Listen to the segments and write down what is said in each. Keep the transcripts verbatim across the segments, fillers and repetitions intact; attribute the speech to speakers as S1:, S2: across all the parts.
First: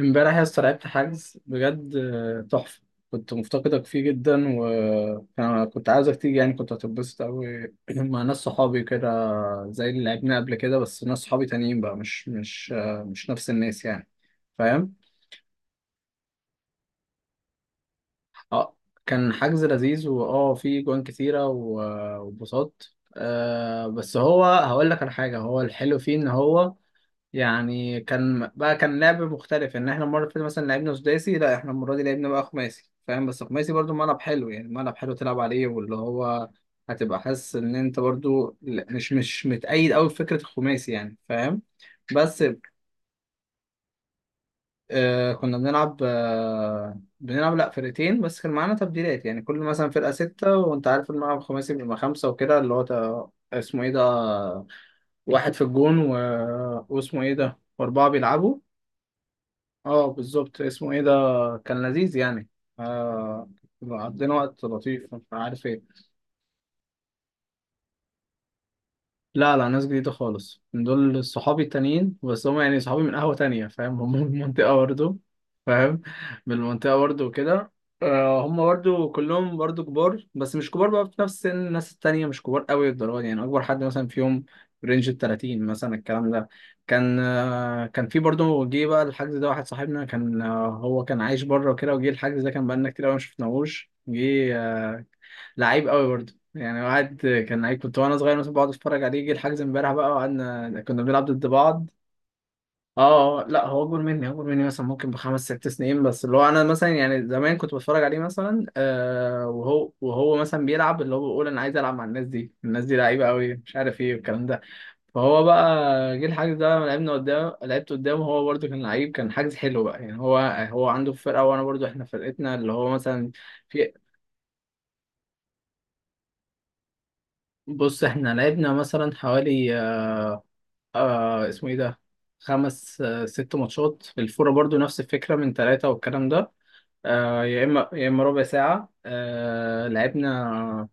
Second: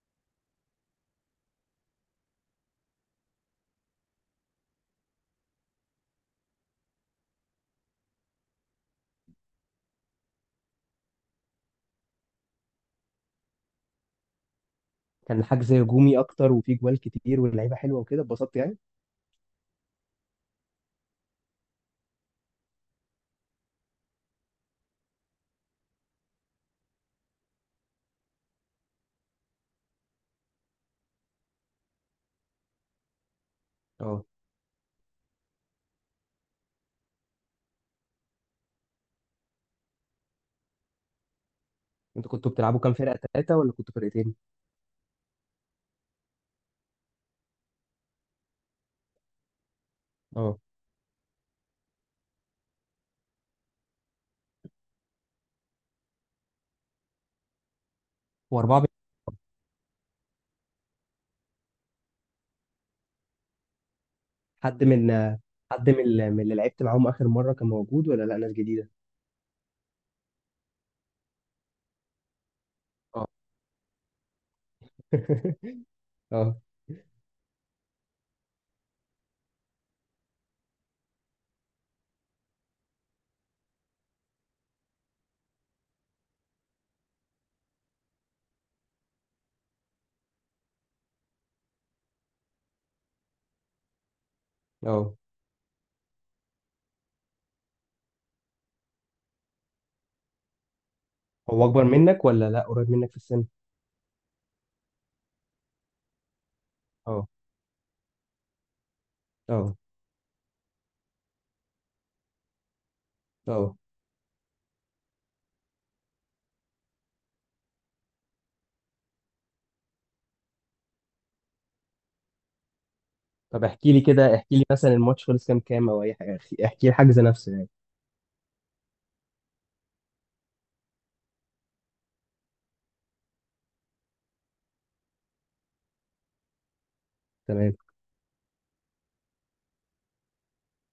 S1: امبارح يا اسطى لعبت حجز بجد، آه، تحفة. كنت مفتقدك فيه جدا، وكنت عاوزك تيجي، يعني كنت هتتبسط أوي مع ناس صحابي كده، زي اللي لعبنا قبل كده، بس ناس صحابي تانيين بقى، مش مش آه، مش نفس الناس يعني. فاهم؟
S2: كان حجز هجومي اكتر وفيه جوال كتير واللعيبه حلوه وكده اتبسطت
S1: اه.
S2: يعني.
S1: كان حجز لذيذ، واه في جوان كتيرة و- وانبسطت. آه، بس هو هقول لك على حاجة، هو الحلو فيه إن هو يعني، كان بقى كان لعب مختلف. ان احنا المره اللي فاتت مثلا لعبنا سداسي، لا احنا المره دي لعبنا بقى خماسي، فاهم؟ بس خماسي برضو ملعب
S2: اه.
S1: حلو يعني، ملعب حلو تلعب عليه، واللي هو هتبقى حاسس ان انت برضو ل- مش مش متأيد قوي بفكره الخماسي يعني، فاهم؟
S2: انتوا
S1: بس
S2: كنتوا بتلعبوا كام فرقه؟ ثلاثه ولا كنتوا فرقتين؟
S1: آه كنا بنلعب، آه بنلعب لا فرقتين، بس كان معانا تبديلات، يعني كل مثلا فرقه سته.
S2: اه.
S1: وانت عارف الملعب الخماسي بيبقى خمسه وكده، اللي هو تا- اسمه ايه ده، واحد في الجون و... واسمه ايه ده، واربعه بيلعبوا.
S2: واربعه بي-
S1: اه بالظبط، اسمه ايه ده. كان لذيذ يعني. آه، عدينا وقت
S2: حد من
S1: لطيف مش عارف ايه.
S2: حد من ال- من اللي لعبت معاهم اخر مره كان موجود ولا لا؟ ناس جديده؟
S1: لا لا، ناس جديدة خالص، من دول صحابي التانيين، بس هم يعني صحابي من
S2: اه.
S1: قهوة تانية، فاهم؟ هم من المنطقة برضه. فاهم؟ من
S2: اه.
S1: المنطقة برضه وكده. آه، هم برضه كلهم برضه كبار، بس مش كبار بقى، في نفس سن الناس التانية، مش كبار قوي للدرجة دي. يعني أكبر حد مثلا فيهم رينج ال تلاتين مثلا الكلام ده. كان آه، كان في برضه جه بقى الحجز ده واحد صاحبنا، كان آه، هو كان عايش بره وكده، وجه الحجز ده كان بقالنا كتير قوي ما شفناهوش جه.
S2: اه.
S1: لعيب قوي برضه يعني، واحد كان لعيب كنت وانا صغير مثلا بقعد اتفرج عليه، يجي الحجز امبارح بقى وقعدنا كنا بنلعب ضد
S2: هو اكبر
S1: بعض.
S2: منك ولا لا؟ قريب
S1: اه
S2: منك في
S1: آه،
S2: السن؟
S1: لا هو اكبر مني، اكبر مني مثلا ممكن بخمس ست سنين. بس اللي هو انا مثلا يعني
S2: اه.
S1: زمان كنت بتفرج عليه مثلا، آه
S2: اه.
S1: وهو وهو مثلا بيلعب، اللي هو بيقول انا عايز العب مع الناس دي، الناس دي لعيبه قوي مش
S2: اه.
S1: عارف ايه والكلام ده. فهو بقى جه الحجز ده لما لعبنا قدام، لعبت قدامه، هو برضه كان لعيب، كان حجز حلو بقى يعني. هو هو عنده فرقه، وانا برضه احنا فرقتنا اللي هو مثلا
S2: طب احكي
S1: في.
S2: لي كده، احكي لي مثلا الماتش خلص كام كام او اي حاجه. احكي لي الحجز نفسه يعني.
S1: بص احنا لعبنا مثلا حوالي آه اسمه ايه ده، خمس آه ست ماتشات. الفورة برضو نفس الفكرة من ثلاثة والكلام ده. آه يا
S2: تمام.
S1: اما يا اما ربع ساعة آه لعبنا.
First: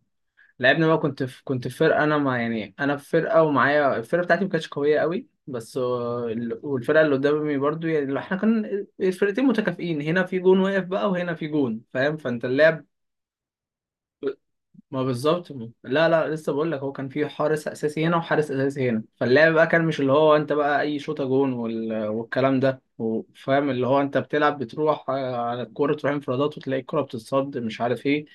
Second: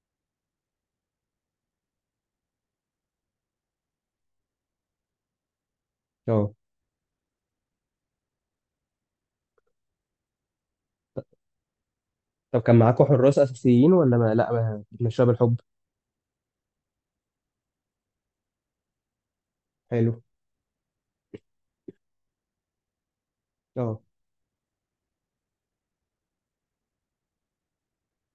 S1: لعبنا بقى، كنت في كنت في فرقة، انا مع يعني انا في فرقة، ومعايا الفرقة بتاعتي ما كانتش قوية قوي، بس آه،
S2: اه.
S1: ال- والفرقة اللي قدامي برضو، يعني لو احنا كان الفرقتين متكافئين، هنا في جون واقف بقى وهنا في جون، فاهم؟ فانت
S2: طب كان
S1: اللعب
S2: معاكم حراس اساسيين ولا ما لا ما-
S1: ما
S2: بتمشوها
S1: بالظبط.
S2: بالحب؟
S1: لا لا، لسه بقول لك، هو كان في حارس اساسي هنا وحارس اساسي هنا. فاللعب بقى كان مش اللي
S2: حلو.
S1: هو انت بقى اي شوطه جون وال... والكلام ده، وفاهم اللي هو
S2: اه.
S1: انت بتلعب، بتروح آه، على الكوره، تروح انفرادات وتلاقي الكوره بتتصد، مش عارف ايه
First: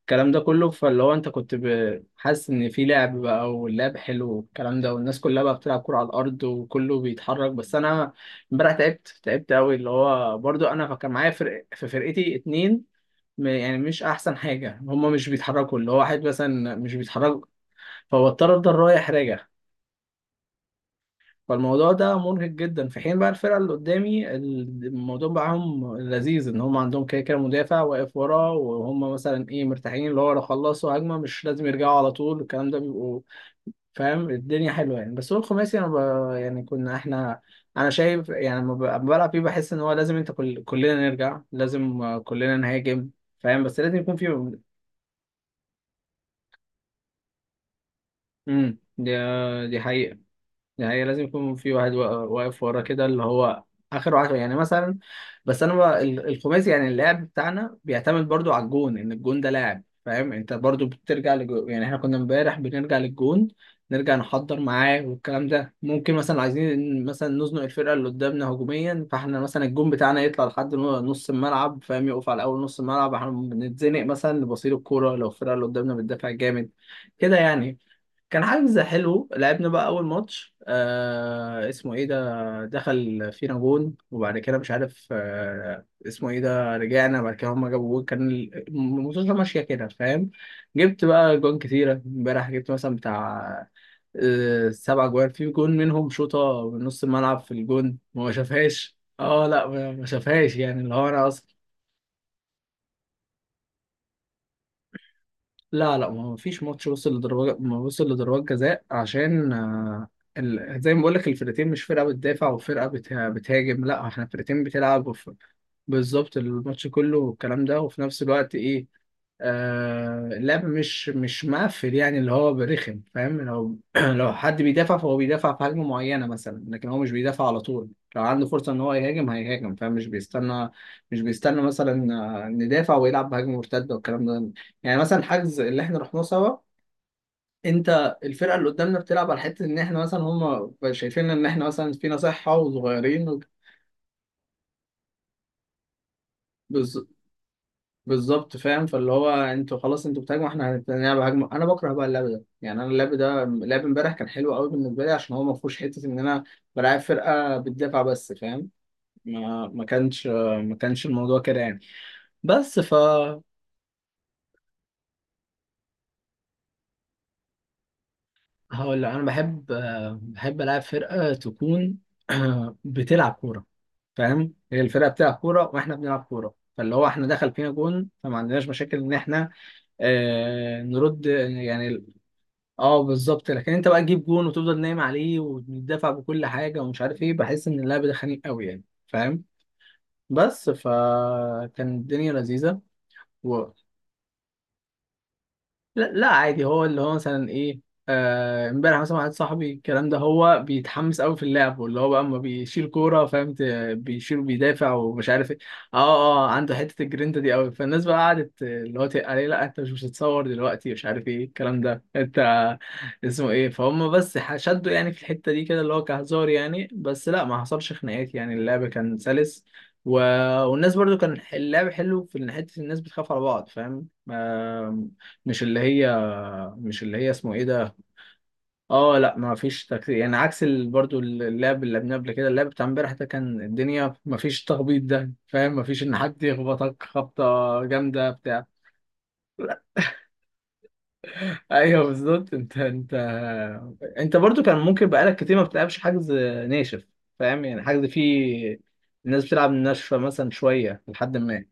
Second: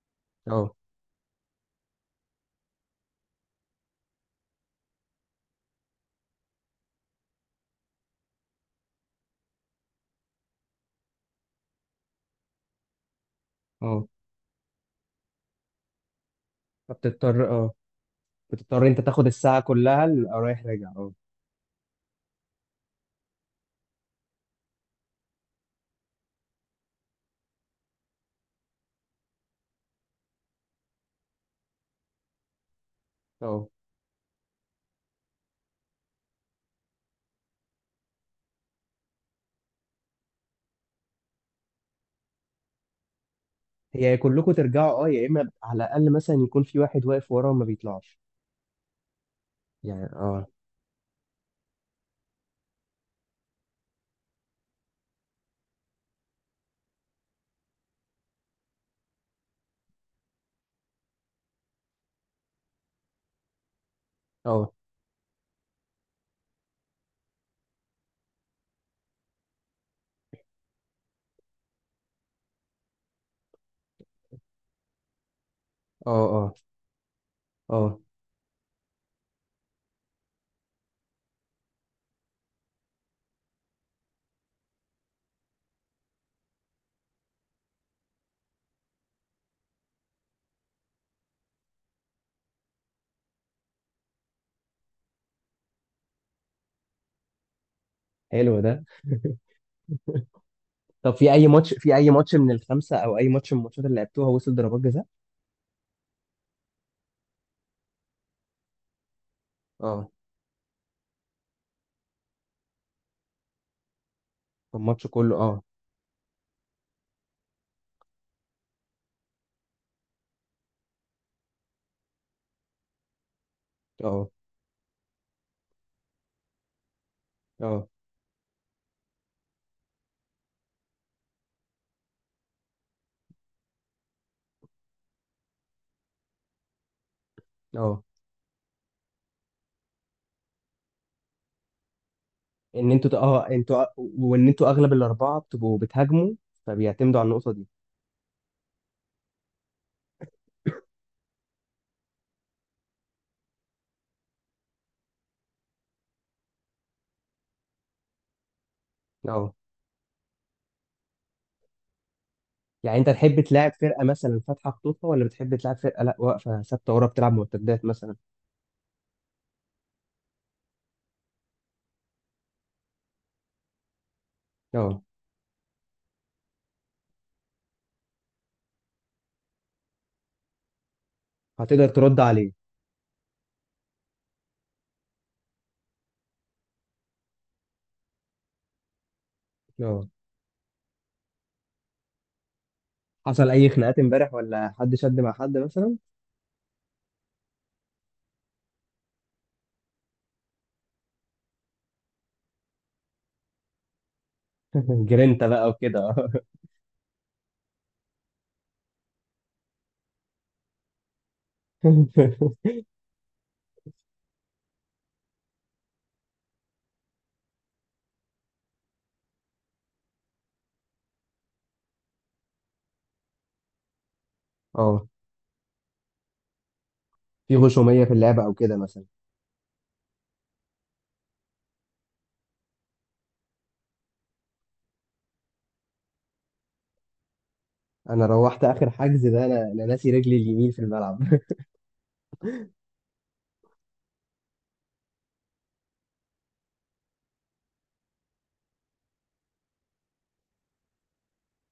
S1: الكلام ده كله.
S2: اه.
S1: فاللي هو انت كنت ب- حاسس ان في لعب بقى، واللعب حلو والكلام ده، والناس كلها بقى بتلعب كوره على الارض، وكله بيتحرك. بس انا امبارح تعبت، تعبت قوي، اللي هو برضو انا كان معايا فرق في فرقتي اتنين، م- يعني مش
S2: اه.
S1: احسن حاجه، هما مش بيتحركوا، اللي هو واحد مثلا مش بيتحرك،
S2: فبتضطر. اه.
S1: فهو اضطر افضل
S2: بتضطر انت
S1: رايح
S2: تاخد
S1: راجع.
S2: الساعة كلها ال- آه، رايح راجع. اه.
S1: فالموضوع ده مرهق جدا. في حين بقى الفرقه اللي قدامي ال- الموضوع معاهم لذيذ، ان هم عندهم كده كده مدافع واقف ورا، وهم مثلا ايه مرتاحين، اللي هو لو خلصوا هجمه مش لازم يرجعوا على طول الكلام ده بيبقوا.
S2: اه.
S1: فاهم الدنيا حلوه يعني. بس هو الخماسي انا ب... يعني كنا احنا، انا شايف يعني لما ب- لما بلعب فيه بحس ان هو لازم انت كل... كلنا نرجع، لازم آه، كلنا نهاجم، فاهم؟ بس لازم
S2: هي
S1: يكون
S2: يا
S1: في.
S2: كلكم ترجعوا، اه، يا اما على الاقل مثلا يكون في واحد واقف ورا وما بيطلعش
S1: امم دي دي
S2: يعني.
S1: حقيقة.
S2: اه.
S1: دي حقيقة، لازم يكون في واحد وا- واقف ورا كده، اللي هو آخر واحد يعني مثلا. بس أنا بقى ال- الخماسي يعني اللعب بتاعنا بيعتمد برضو على الجون، إن الجون ده لاعب، فاهم؟ أنت برضو بترجع للجون، يعني إحنا كنا امبارح بنرجع للجون، نرجع نحضر
S2: اه.
S1: معاه والكلام ده. ممكن مثلا عايزين مثلا نزنق الفرقة اللي قدامنا هجوميا، فإحنا مثلا الجون بتاعنا يطلع لحد نو- نص الملعب، فاهم؟ يقف على أول نص الملعب، إحنا بنتزنق مثلا لبصير الكورة لو الفرقة اللي قدامنا
S2: اه.
S1: بتدافع
S2: اه.
S1: جامد كده يعني.
S2: اه.
S1: كان حجز حلو. لعبنا بقى اول ماتش آه اسمه ايه ده، دخل فينا جون، وبعد كده مش عارف آه اسمه ايه ده، رجعنا بعد كده هما جابوا جون. كان ال- الماتش ماشيه كده، فاهم؟ جبت بقى جون كتيره امبارح، جبت مثلا بتاع آه سبع جوان، في جون منهم شوطه من نص الملعب في الجون وما
S2: حلو ده.
S1: شافهاش. اه لا ما ما شافهاش، يعني اللي هو
S2: طب
S1: انا
S2: في اي
S1: اصلا.
S2: ماتش، في اي ماتش من الخمسة او اي ماتش من الماتشات اللي لعبتوها وصل ضربات جزاء؟
S1: لا لا، ما فيش ماتش وصل لضربات، ما وصل لضربات جزاء، عشان آه،
S2: اه.
S1: ال... زي ما بقول لك، الفرقتين مش فرقة بتدافع وفرقة بت... بتهاجم، لا احنا فرقتين
S2: الماتش
S1: بتلعب.
S2: كله. اه.
S1: بالظبط، الماتش كله، والكلام ده. وفي نفس الوقت ايه آه اللعب مش مش مقفل يعني، اللي هو برخم، فاهم؟ لو
S2: اه.
S1: لو حد بيدافع، فهو بيدافع في هجمة معينة مثلا، لكن هو مش بيدافع على
S2: اه.
S1: طول. لو عنده فرصة ان هو يهاجم هيهاجم، فاهم؟ مش بيستنى، مش بيستنى مثلا آه، ندافع ويلعب بهجمة مرتدة والكلام ده. يعني مثلا الحجز اللي احنا رحناه سوا،
S2: اه.
S1: انت الفرقة اللي قدامنا بتلعب على حتة ان احنا مثلا، هم شايفين ان احنا مثلا فينا صحة
S2: ان انتوا ت-
S1: وصغيرين.
S2: اه انتوا وان انتوا اغلب الاربعة بتبقوا بتهاجموا، فبيعتمدوا على النقطة دي.
S1: بالظبط فاهم. فاللي هو انتوا خلاص انتوا بتهاجموا، احنا هنلعب هجمه. انا بكره بقى اللعب ده، يعني انا اللعب ده لعب امبارح كان حلو قوي بالنسبه لي، عشان هو ما فيهوش حته ان انا بلعب فرقه بتدافع بس، فاهم؟
S2: اه.
S1: ما ما كانش ما كانش الموضوع كده يعني. بس ف
S2: يعني انت تحب تلعب فرقه مثلا فاتحه خطوطها، ولا بتحب تلعب فرقه لا واقفه ثابته ورا بتلعب مرتدات مثلا؟
S1: هقول لك، انا بحب، بحب العب فرقه تكون بتلعب كوره. فاهم؟ هي
S2: اه.
S1: الفرقه بتلعب كوره واحنا بنلعب كوره، فاللي هو احنا دخل فينا جون فما عندناش مشاكل ان احنا آه، نرد
S2: هتقدر
S1: يعني.
S2: ترد عليه؟
S1: اه بالظبط. لكن انت بقى تجيب جون وتفضل نايم عليه وتدافع بكل حاجه ومش عارف ايه، بحس ان اللعب ده خنيق قوي يعني، فاهم؟
S2: اه.
S1: بس فكان الدنيا لذيذه.
S2: حصل اي خناقات امبارح ولا حد شد مع حد مثلا؟
S1: لا، لا عادي. هو اللي هو مثلا ايه آه، امبارح مثلا واحد صاحبي الكلام ده، هو بيتحمس قوي في اللعب، واللي هو بقى اما بيشيل كوره، فاهم؟ ت- بيشيل، بيدافع ومش
S2: جرينتا
S1: عارف ايه.
S2: بقى
S1: اه،
S2: وكده. اه.
S1: اه. عنده حته الجرينتا دي قوي. فالناس بقى قعدت اللي هو تقل عليه، لا انت مش بتتصور دلوقتي مش عارف ايه الكلام ده انت اسمه ايه، فهم. بس ح- شدوا يعني في الحته دي كده، اللي هو كهزار يعني. بس لا ما حصلش خناقات، يعني اللعب كان سلس. و... والناس برضو كان اللعب حلو في إن حته الناس بتخاف على بعض، فاهم؟
S2: اه.
S1: مش اللي هي، مش اللي هي اسمه
S2: في
S1: ايه ده.
S2: غشوميه في اللعبه او كده مثلا؟
S1: اه لا ما فيش تكتيك يعني عكس ال... برضو اللعب اللي لعبناه قبل كده، اللعب بتاع امبارح ده كان الدنيا ما فيش تخبيط ده، فاهم؟ ما فيش ان حد يخبطك خبطة
S2: انا
S1: جامدة
S2: روحت
S1: بتاع.
S2: اخر حجز ده، انا انا ناسي رجلي اليمين في الملعب.
S1: ايوه بالظبط، انت انت انت برضو كان ممكن بقالك كتير ما بتلعبش حجز ناشف، فاهم؟ يعني حجز فيه الناس بتلعب ناشفة مثلا شوية لحد ما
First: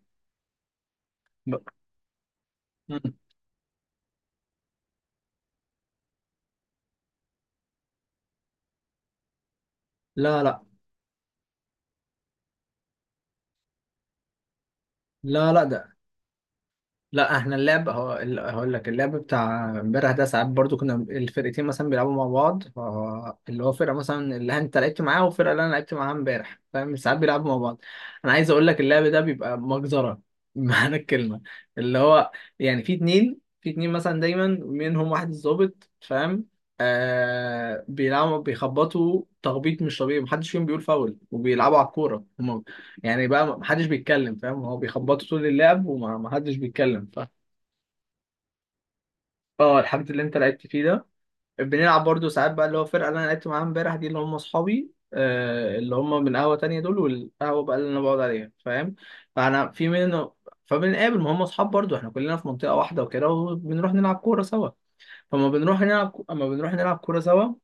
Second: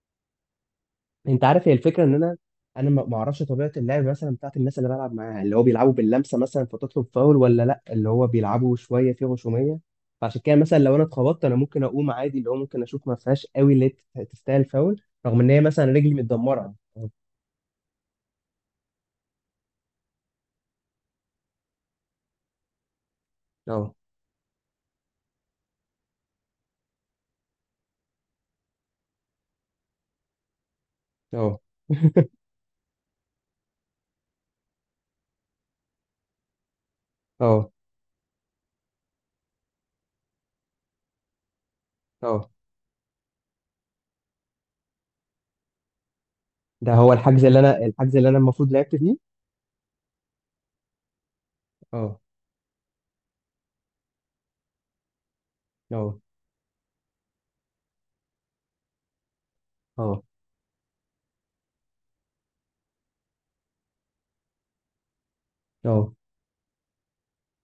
S2: انت
S1: ب-
S2: عارف هي الفكره ان انا انا
S1: مم.
S2: ما ما اعرفش طبيعه اللعب مثلا بتاعت الناس اللي بلعب معاها، اللي هو بيلعبوا باللمسه مثلا فتطلب فاول، ولا لا اللي هو بيلعبوا شويه في غشوميه؟ فعشان
S1: لا
S2: كده
S1: لا.
S2: مثلا لو انا اتخبطت انا ممكن اقوم عادي، اللي هو ممكن اشوف ما فيهاش قوي اللي هي تستاهل فاول، رغم ان
S1: لا
S2: هي
S1: لا
S2: مثلا
S1: ده
S2: رجلي متدمره.
S1: لا احنا اللعب هو ال- هقول لك اللعب بتاع امبارح ده ساعات برضو كنا الفرقتين مثلا بيلعبوا مع بعض، فهو اللي هو فرقه
S2: اه.
S1: مثلا اللي انت لعبت معاها والفرقه اللي انا لعبت معاها امبارح، فاهم؟ ساعات بيلعبوا مع بعض. انا عايز اقول لك اللعب ده بيبقى مجزره بمعنى الكلمه،
S2: اه.
S1: اللي هو يعني في اتنين في اتنين مثلا دايما منهم واحد الظابط، فاهم؟
S2: اه.
S1: آه بيلعبوا، بيخبطوا تخبيط مش طبيعي، محدش فيهم بيقول فاول وبيلعبوا على الكوره
S2: اه.
S1: هما. يعني بقى محدش بيتكلم، فاهم؟ هو بيخبطوا طول اللعب ومحدش
S2: ده
S1: بيتكلم،
S2: هو
S1: فاهم؟
S2: الحجز اللي انا الحجز اللي انا المفروض لعبت فيه.
S1: اه الحاجات اللي انت لعبت فيه ده. بنلعب
S2: اه.
S1: برضو ساعات بقى اللي هو الفرقه اللي انا لعبت معاها امبارح دي، اللي هم اصحابي آه، اللي
S2: اه.
S1: هم من قهوه تانية دول والقهوه بقى اللي انا بقعد عليها، فاهم؟ فانا في
S2: اه.
S1: منه. فبنقابل، ما هم اصحاب برضو، احنا كلنا في منطقه واحده وكده، وبنروح نلعب كوره سوا. فما بنروح
S2: اه.
S1: نلعب، اما بنروح نلعب كوره سوا،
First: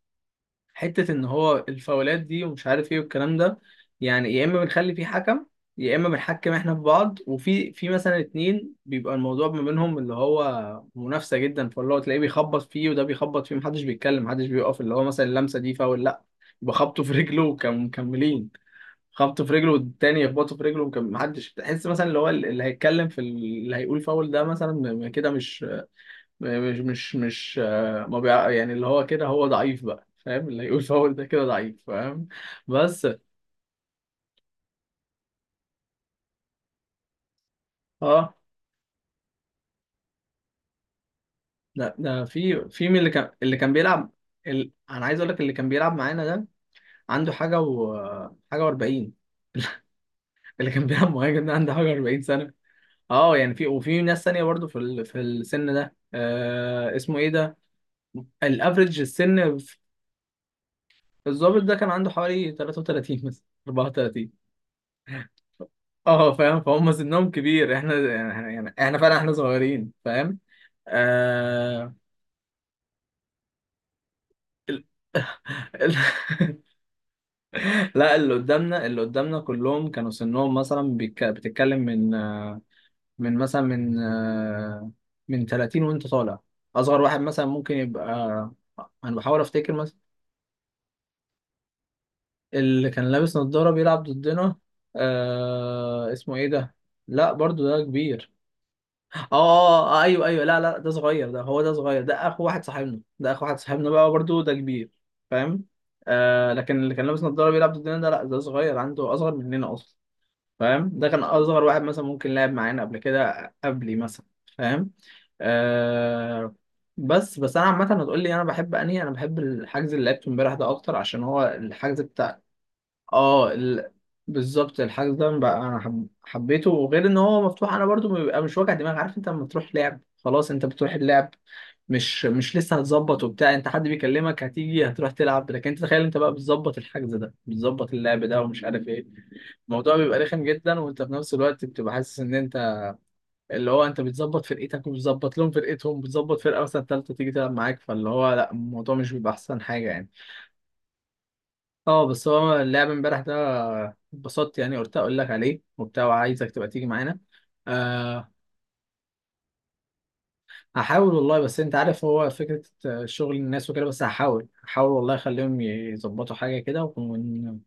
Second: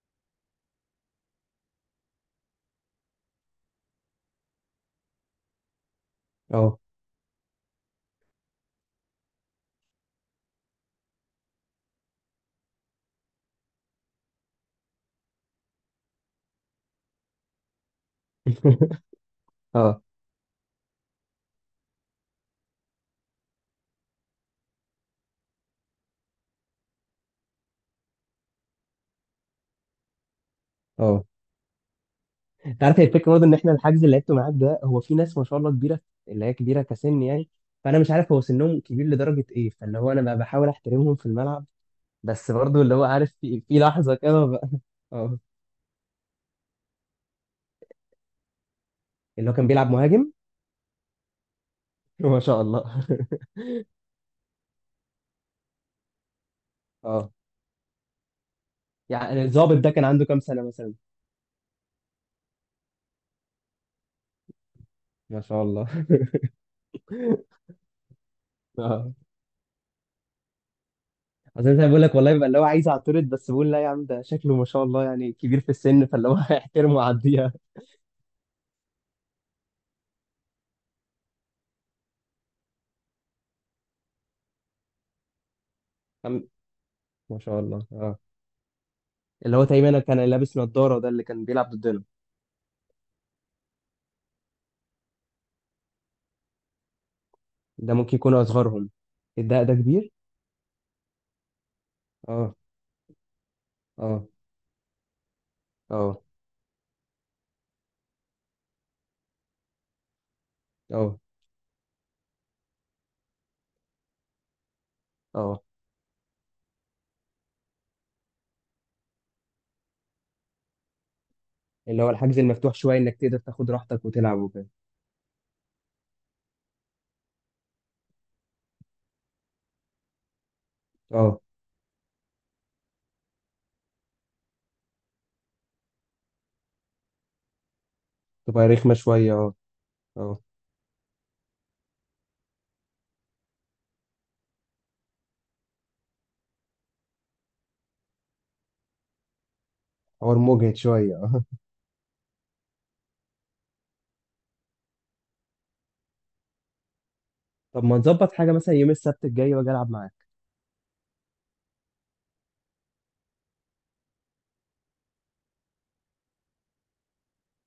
S1: حتة إن هو الفاولات دي ومش عارف إيه والكلام ده، يعني يا إما بنخلي في حكم، يا إما بنحكم إحنا
S2: اه.
S1: في بعض. وفي في مثلا اتنين بيبقى الموضوع ما بينهم اللي هو منافسة جدا، فاللي هو تلاقيه بيخبط فيه وده بيخبط فيه، محدش بيتكلم، محدش بيقف اللي هو مثلا اللمسة دي فاول، لأ. يبقى خبطه في رجله وكانوا مكملين، خبطه في رجله
S2: اه.
S1: والتاني يخبطه في رجله، وكان محدش تحس مثلا اللي هو اللي هيتكلم في ال- اللي هيقول فاول ده مثلا م- كده مش مش مش مش آه، ما بيع... يعني اللي هو كده هو ضعيف بقى، فاهم؟ اللي يقول فاول ده
S2: اه.
S1: كده ضعيف، فاهم؟
S2: انت عارف هي
S1: بس
S2: الفكره برضه ان احنا الحجز اللي لعبته معاك ده، هو في ناس ما شاء الله كبيره. اللي هي كبيره كسن يعني. فانا مش عارف
S1: اه،
S2: هو سنهم كبير لدرجه ايه، فاللي هو انا بقى بحاول احترمهم في الملعب.
S1: لا ده
S2: بس
S1: في
S2: برضه
S1: في
S2: اللي
S1: من
S2: هو
S1: اللي كان،
S2: عارف
S1: اللي
S2: في,
S1: كان
S2: في
S1: بيلعب.
S2: لحظه كده بقى.
S1: ال... انا عايز اقول
S2: اه.
S1: لك اللي كان بيلعب معانا ده عنده حاجه و، حاجه و40.
S2: اللي هو كان بيلعب مهاجم.
S1: اللي كان بيلعب مهاجم ده عنده حاجه واربعين
S2: ما
S1: سنه.
S2: شاء الله.
S1: اه يعني في وفي ناس ثانيه برضو في ال... في السن ده آه اسمه ايه
S2: اه،
S1: ده، الافريج
S2: يعني
S1: السن
S2: الظابط
S1: في.
S2: ده كان عنده كام سنه مثلا؟
S1: الضابط ده كان عنده حوالي ثلاثة وثلاثين مثلا اربعة وتلاتين.
S2: ما شاء الله.
S1: اه فاهم، فهم سنهم كبير احنا يعني، يعني احنا
S2: اه.
S1: فعلا احنا صغيرين، فاهم؟
S2: عشان انا
S1: آه...
S2: بقول لك والله بيبقى اللي هو عايز اعترض، بس بقول لا يا عم، ده شكله ما شاء الله يعني كبير في
S1: ال-
S2: السن، فاللي هو هيحترمه ويعديها.
S1: لا اللي قدامنا، اللي قدامنا كلهم كانوا سنهم مثلا، بيك... بتتكلم من آه، من مثلا من آه، من تلاتين وانت طالع.
S2: عم-
S1: اصغر واحد
S2: ما
S1: مثلا
S2: شاء
S1: ممكن
S2: الله.
S1: يبقى
S2: اه.
S1: آه، انا بحاول
S2: اللي هو
S1: افتكر مثلا.
S2: تقريبا كان لابس نضارة، ده اللي كان بيلعب ضدنا.
S1: اللي كان لابس نظارة بيلعب ضدنا آه... اسمه ايه ده، لا برضو ده
S2: ده ممكن
S1: كبير.
S2: يكون أصغرهم.
S1: اه
S2: الدق ده
S1: آه،
S2: كبير.
S1: ايوه ايوه لا لا ده صغير، ده هو ده صغير، ده اخو
S2: اه.
S1: واحد صاحبنا، ده اخو واحد صاحبنا بقى
S2: اه.
S1: برضو ده كبير، فاهم؟
S2: اه.
S1: آه لكن اللي كان لابس نضاره بيلعب ضدنا ده، لا ده صغير، عنده اصغر مننا اصلا، فاهم؟ ده
S2: اه.
S1: كان اصغر واحد مثلا ممكن لعب معانا قبل كده قبلي مثلا، فاهم؟
S2: اه.
S1: آه. بس بس انا عامه هتقول لي انا بحب انهي، انا بحب الحجز اللي لعبته امبارح ده اكتر، عشان هو الحجز
S2: اللي هو الحجز
S1: بتاع
S2: المفتوح شوية، إنك تقدر
S1: اه
S2: تاخد
S1: ال...
S2: راحتك وتلعب وكده.
S1: بالظبط. الحجز ده بقى انا حب... حبيته. وغير ان هو مفتوح، انا برضو بيبقى مش وجع دماغ. عارف انت لما تروح لعب خلاص انت بتروح اللعب،
S2: اه.
S1: مش مش لسه هتظبط وبتاع، انت حد بيكلمك هتيجي هتروح تلعب. لكن انت تخيل انت بقى بتظبط الحجز ده، بتظبط اللعب ده، ومش
S2: تبقى
S1: عارف
S2: رخمة
S1: ايه،
S2: شوية. اه.
S1: الموضوع بيبقى
S2: اه.
S1: رخم جدا. وانت في نفس الوقت بتبقى حاسس ان انت اللي هو انت بتظبط فرقتك وبتظبط لهم فرقتهم، بتظبط فرقه مثلا ثالثه تيجي تلعب معاك، فاللي هو لا الموضوع مش بيبقى احسن حاجه يعني.
S2: حوار مجهد شوية. اه.
S1: اه بس هو اللعب امبارح ده، اتبسطت يعني، قلت اقول لك عليه وبتاع، وعايزك تبقى تيجي معانا.
S2: طب ما
S1: أه
S2: نظبط حاجة مثلا يوم السبت الجاي وأجي ألعب معاك؟
S1: هحاول والله، بس انت عارف هو فكرة آه، شغل الناس وكده. بس هحاول هحاول والله، اخليهم يظبطوا حاجة كده، ون...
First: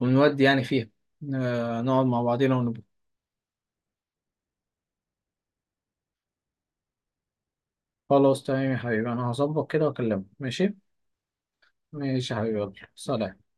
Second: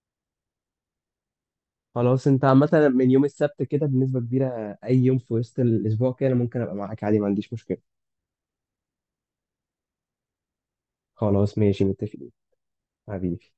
S1: ونودي يعني فيها. أه نقعد مع
S2: خلاص أنت
S1: بعضينا
S2: عامة،
S1: ونبقى.
S2: من يوم السبت كده بنسبة كبيرة أي يوم في وسط الأسبوع كده أنا ممكن أبقى معاك عادي، ما عنديش مشكلة.
S1: خلاص تمام يا حبيبي، انا هظبط كده واكلمك، ماشي.
S2: خلاص ماشي متفقين.
S1: ماشي يا حبيبي، يلا سلام.
S2: حبيبي.